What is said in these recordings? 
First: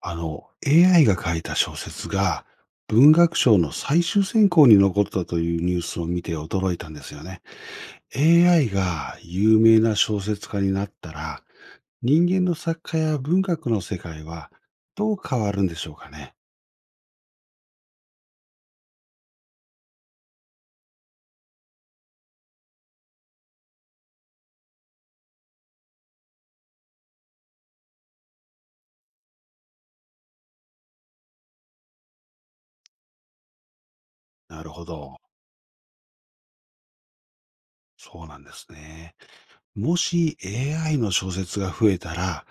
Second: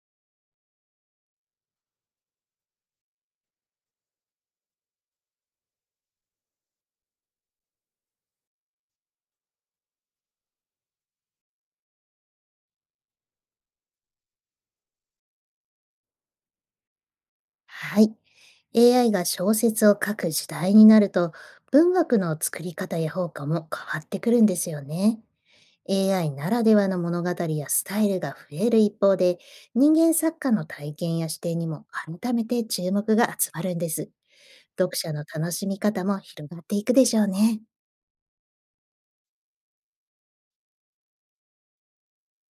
AI が書いた小説が文学賞の最終選考に残ったというニュースを見て驚いたんですよね。AI が有名な小説家になったら、人間の作家や文学の世界はどう変わるんでしょうかね。はい。AI が小説を書く時代になると、文学の作り方や評価も変わってくるんですよね。AI ならではの物語やスタイルが増える一方で、人間作家の体験や視点にも改めて注目が集まるんです。なるほ読者ど。の楽しみ方も広がっていくでしょうね。そうなんですね。もし AI の小説が増えたら、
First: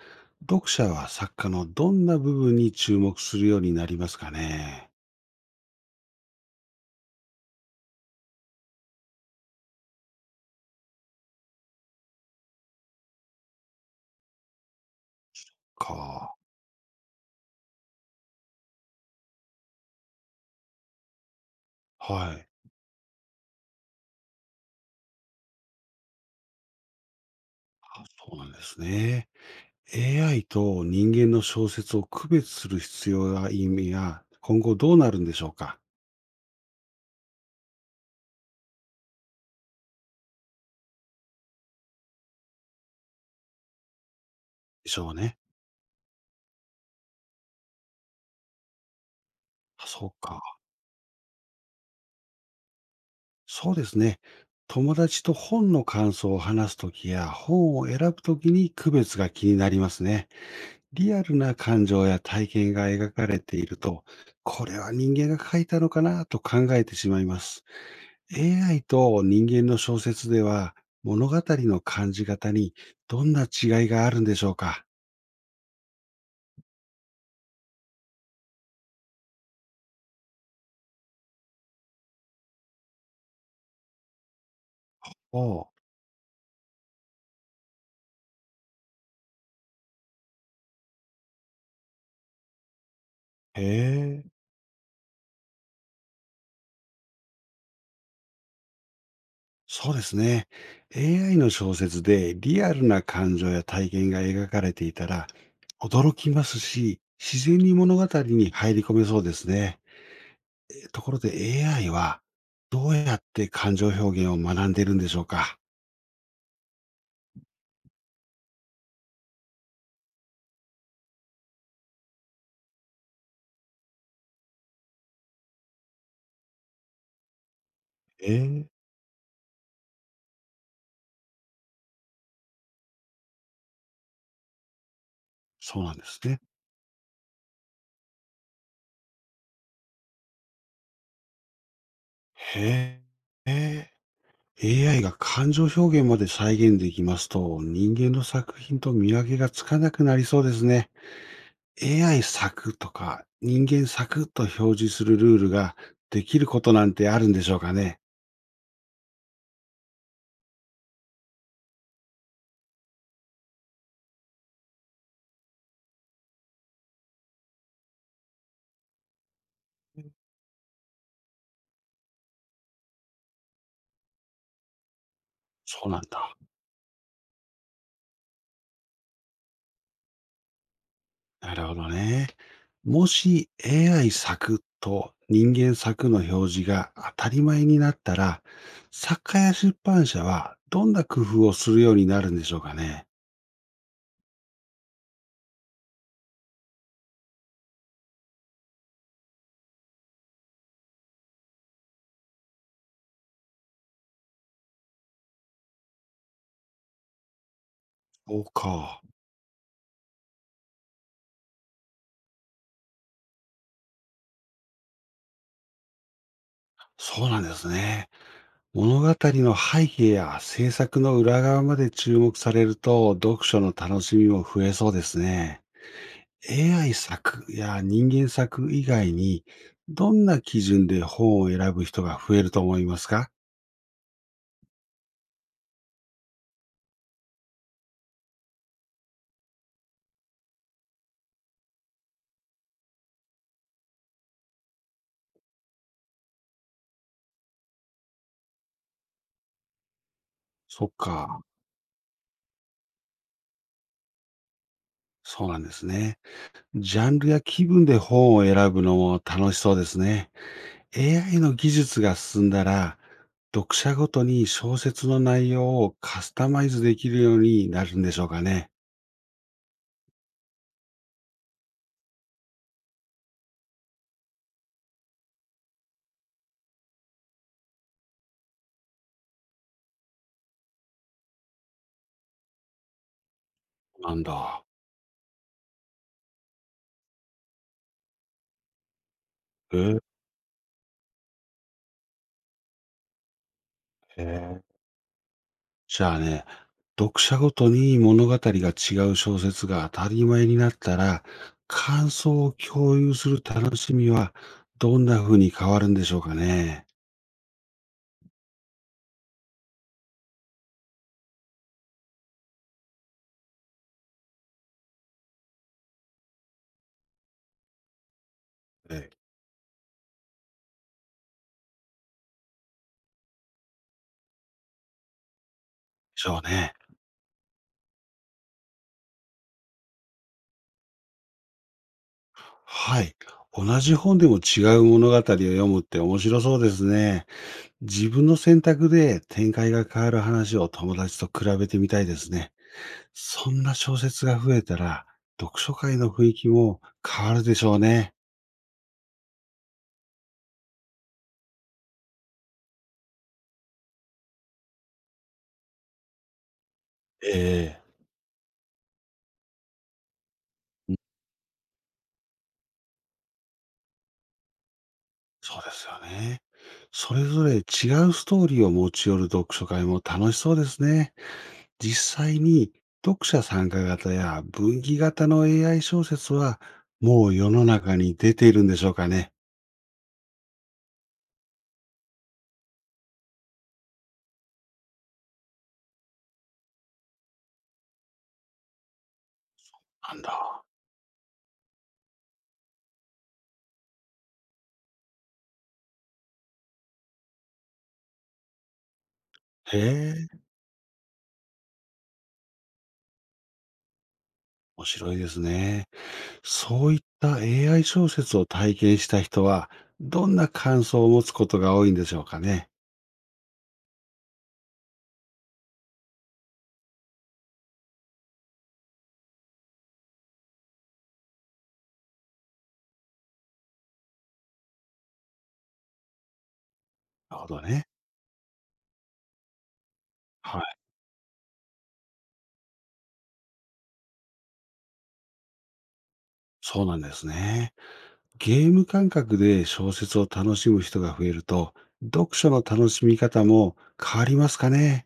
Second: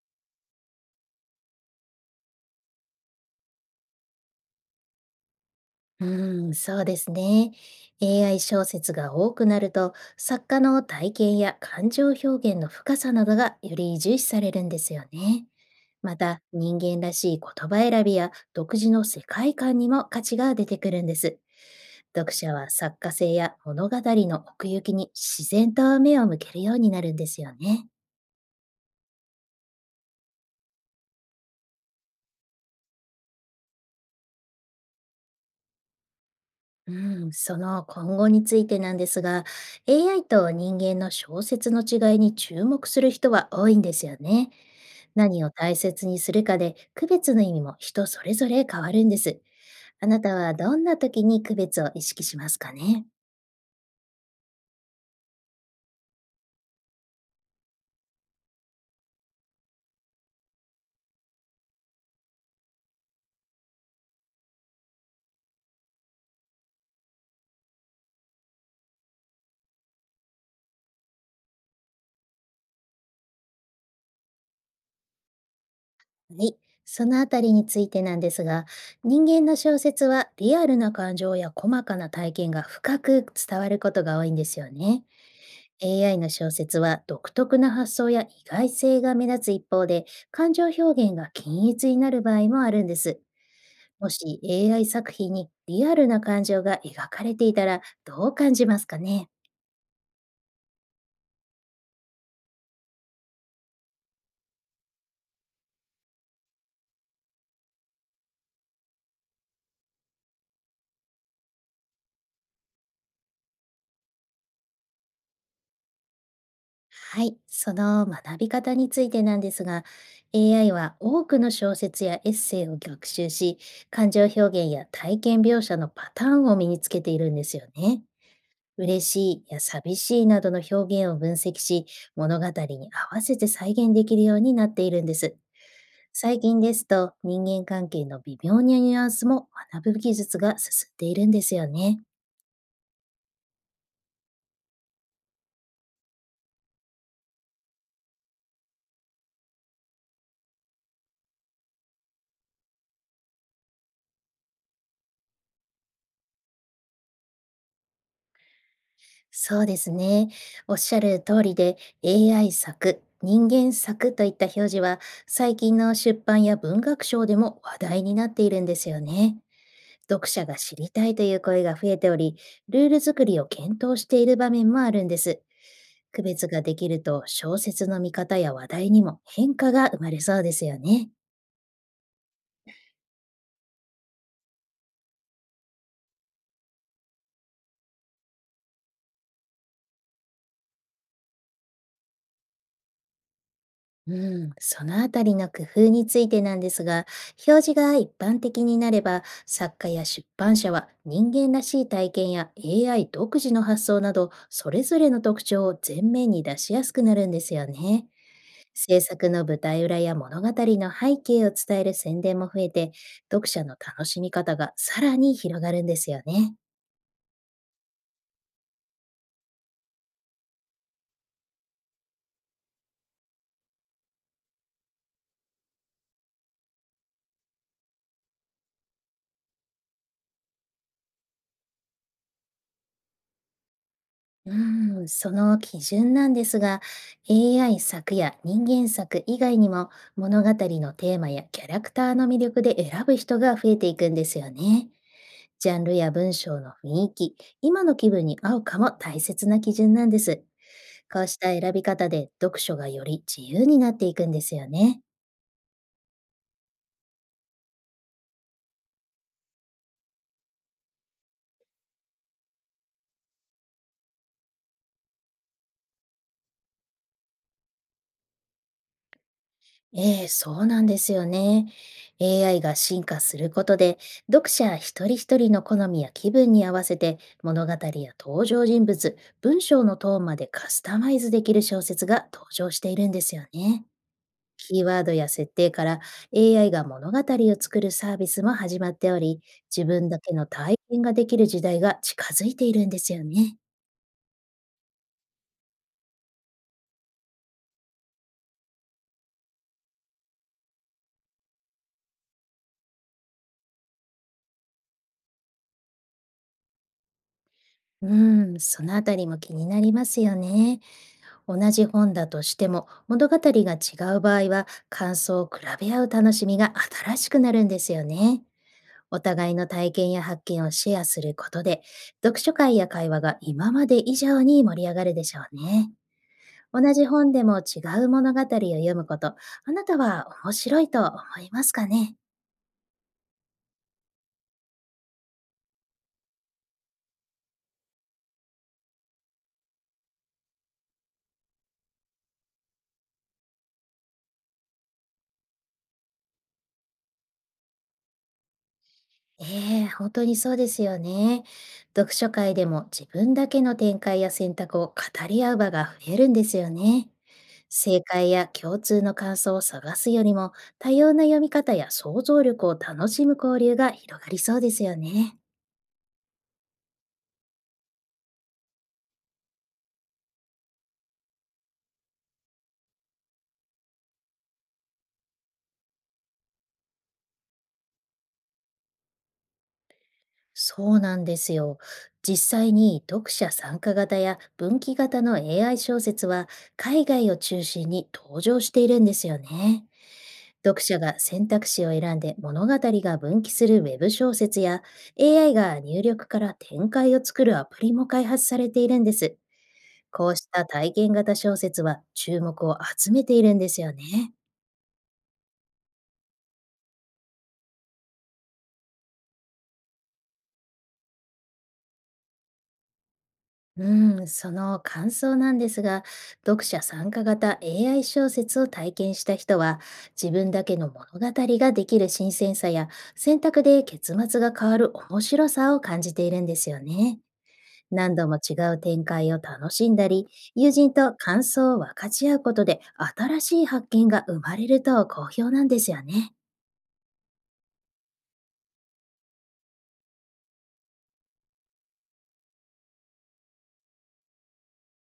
読者は作家のどんな部分に注目するようになりますかね。うん、そうですね。AI 小説が多くなると、作家の体験や感情表現の深さなどがより重視されるんですよね。まか。た、人間らしい言葉選びや独自の世界観にも価値が出てくるんです。読はい。者は作家性や物語の奥行きに自然と目を向けるようになるんですよね。あ、そうなんですね。AI と人間の小説を区別する必要や意味や、今後どうなるんでしょうか？うん、その今後についてなんですが、AI と人間の小説の違いに注目する人は多いんですよね。でしょうね。何を大切にするかで、区別の意味も人それぞれ変わるんです。あ、あそなうたはか。どんな時に区別を意識しますかね？そうですね。友達と本の感想を話すときや、本を選ぶときに区別が気になりますね。リアルな感情や体験が描かれていると、これは人間が書いたのかなと考えてしまいます。AI と人間の小説では、物語の感じ方にどんな違いがあるんでしょうか？はい。そのあたりについてなんですが、人間の小説はリアルな感情や細かな体験が深く伝わることが多いんですよね。おお。AI の小説は独特な発想や意外性が目立つ一方で、感情表現が均一になる場合もあるんです。へもえ、し AI 作品にリアルな感情が描かれていたらどう感じますかね？そうですね。AI の小説でリアルな感情や体験が描かれていたら、驚きますし、自然に物語に入り込めそうですね。ところで AI は、どうやって感情表現を学んでいるんでしょうか。はい、その学び方についてなんですが、AI は多くの小説やエッセイを学習し、感情表現や体験描写のパターンを身につけているんですよね。ええ、嬉しいや寂しいなどの表現を分析し、物語に合わせて再現できるようになっているんです。そうなんです最ね。近ですと人間関係の微妙なニュアンスも学ぶ技術が進んでいるんですよね。へえ。AI が感情表現まで再現できますと、人間の作品と見分けがつかなくなりそうですね。AI 作とか、人間作と表示するルールができることなんてあるんでしょうかね？そうですね。おっしゃる通りで AI 作、人間作といった表示は最近の出版や文学賞でも話題になっているんですよね。読者が知りたいという声が増えており、ルール作りを検討している場面もあるんです。そうなん区だ。別ができると小説の見方や話題にも変化が生まれそうですよね。なるほどね。もし AI 作と人間作の表示が当たり前になったら、作家や出版社はどんな工夫をするようになるんでしょうかね？うん、そのあたりの工夫についてなんですが、表示が一般的になれば、作家や出版社は人間らしい体験や AI 独自の発想など、それぞれの特徴を前面に出しやすくなるんですよね。そう制か。作の舞台裏や物語の背景を伝える宣伝も増えて、読者の楽しみ方がさらに広がるんですよね。そうなんですね。物語の背景や制作の裏側まで注目されると、読書の楽しみも増えそうですね。AI 作や人間作以外に、どんな基準で本を選ぶ人が増えると思いますか。うーん、その基準なんですが、AI 作や人間作以外にも物語のテーマやキャラクターの魅力で選ぶ人が増えていくんですよね。ジャンルや文章の雰囲気、今の気分に合うかも大切な基準なんです。そっこうしか。た選び方で読書がより自由になっていくんですよね。そうなんですね。ジャンルや気分で本を選ぶのも楽しそうですね。AI の技術が進んだら、読者ごとに小説の内容をカスタマイズできるようになるんでしょうかね。ええ、そうなんですよね。AI が進化することで、読者一人一人の好みや気分に合わせて、物語や登場人物、文章のトーンまでカスタマイズできる小説が登場しているんですよね。なんだ。キーワードや設定から AI が物語を作るサービスも始まっており、自え分だけの体験ができる時代が近づいているんですよね。え、じゃあね、読者ごとに物語が違う小説が当たり前になったら、感想を共有する楽しみはどんな風に変わるんでしょうかね。うん、そのあたりも気になりますよね。同じ本だとしても物語が違う場合は感想を比べ合う楽しみが新しくなるんですよね。ええ、でお互いの体験や発見をシェアすることで読書会や会話が今まで以上に盛り上がるでしょうね。しょうね。同じ本でも違う物語を読むこと、あなたは面白いと思いますかね？はい。同じ本でも違う物語を読むって面白そうですね。自分の選択で展開が変わる話を友達と比べてみたいですね。そんな小説が増えたら、読書会の雰囲気も変わるでしょうね。ええ、本当にそうですよね。読書会でも自分だけの展開や選択を語り合う場が増えるんですよね。ええ、正解や共通の感想を探すよりも、多様な読み方や想像力を楽しむ交流が広がりそうですよね。そうですよね。それぞれ違うストーリーを持ち寄る読書会も楽しそうですね。実際に読者参加型や分岐型の AI 小説はもう世の中に出ているんでしょうかね。そうなんですよ。実際に読者参加型や分岐型の AI 小説は海外を中心に登場しているんですよね。なんだ。読者が選択肢を選んで物語が分岐するウェブ小説や AI が入力から展開を作るアプリも開発されているんです。へこうえ、した体験型小説は注目を集めているんですよね。面白いですね。そういった AI 小説を体験した人はどんな感想を持つことが多いんでしょうかね。うん、その感想なんですが、読者参加型 AI 小説を体験した人は、自分だけの物語ができる新鮮さや、選択で結末が変わる面白さを感じているんですよね。なるほどね。何度も違う展開を楽しんだり、は友い。人と感想を分かち合うことで新しい発見が生まれると好評なんですよね。そうなんですね。ゲーム感覚で小説を楽しむ人が増えると、読書の楽しみ方も変わりますかね。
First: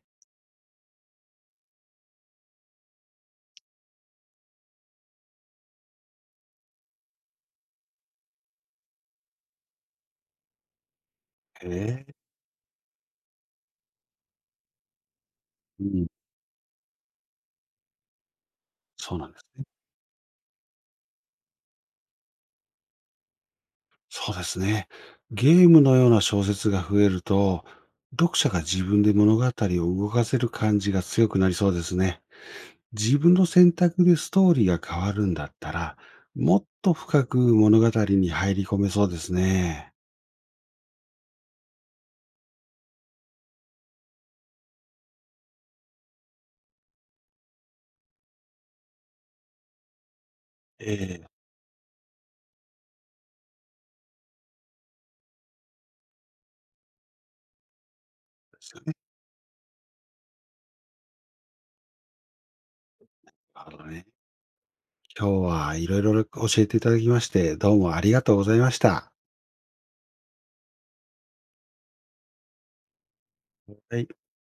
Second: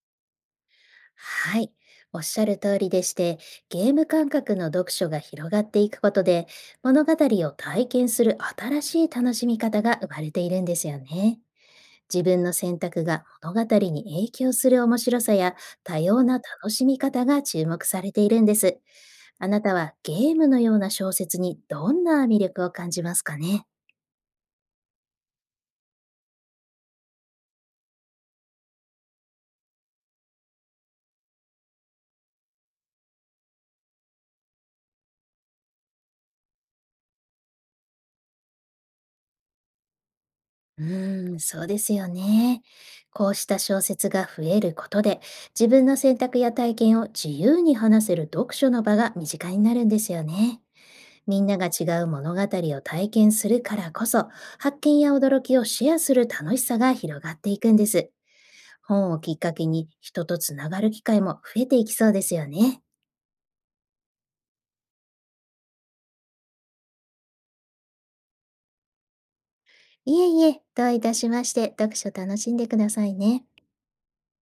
はい。おっしゃる通りでして、ゲーム感覚の読書が広がっていくことで、物語を体験する新しい楽しみ方が生まれているんですよね。ええ、自分の選択が物語に影響する面白さやう多ん、様な楽しみ方が注目されているんです。そうなんですあなね。たはゲームのような小説にどんな魅力を感じますかね？そうですね。ゲームのような小説が増えると、読者が自分で物語を動かせる感じが強くなりそうですね。自分の選択でストーリーが変わるんだったら、もっと深く物語に入り込めそうですね。うーん、そうですよね。こうした小説が増えることで、自分の選択や体験を自由に話せる読書の場が身近になるんですよね。ええ、みんなが違う物語を体験するからこそ、発見や驚きをシェアする楽しさが広がっていくんです。そうですよね。本をきっかけに人とつながる機会も増えていきそうですよね。なるほどね。今日はいろいろ教えていただきまして、どうもありがとうございました。いえいえ、どういたしまして、読書楽しんでくださいね。はい。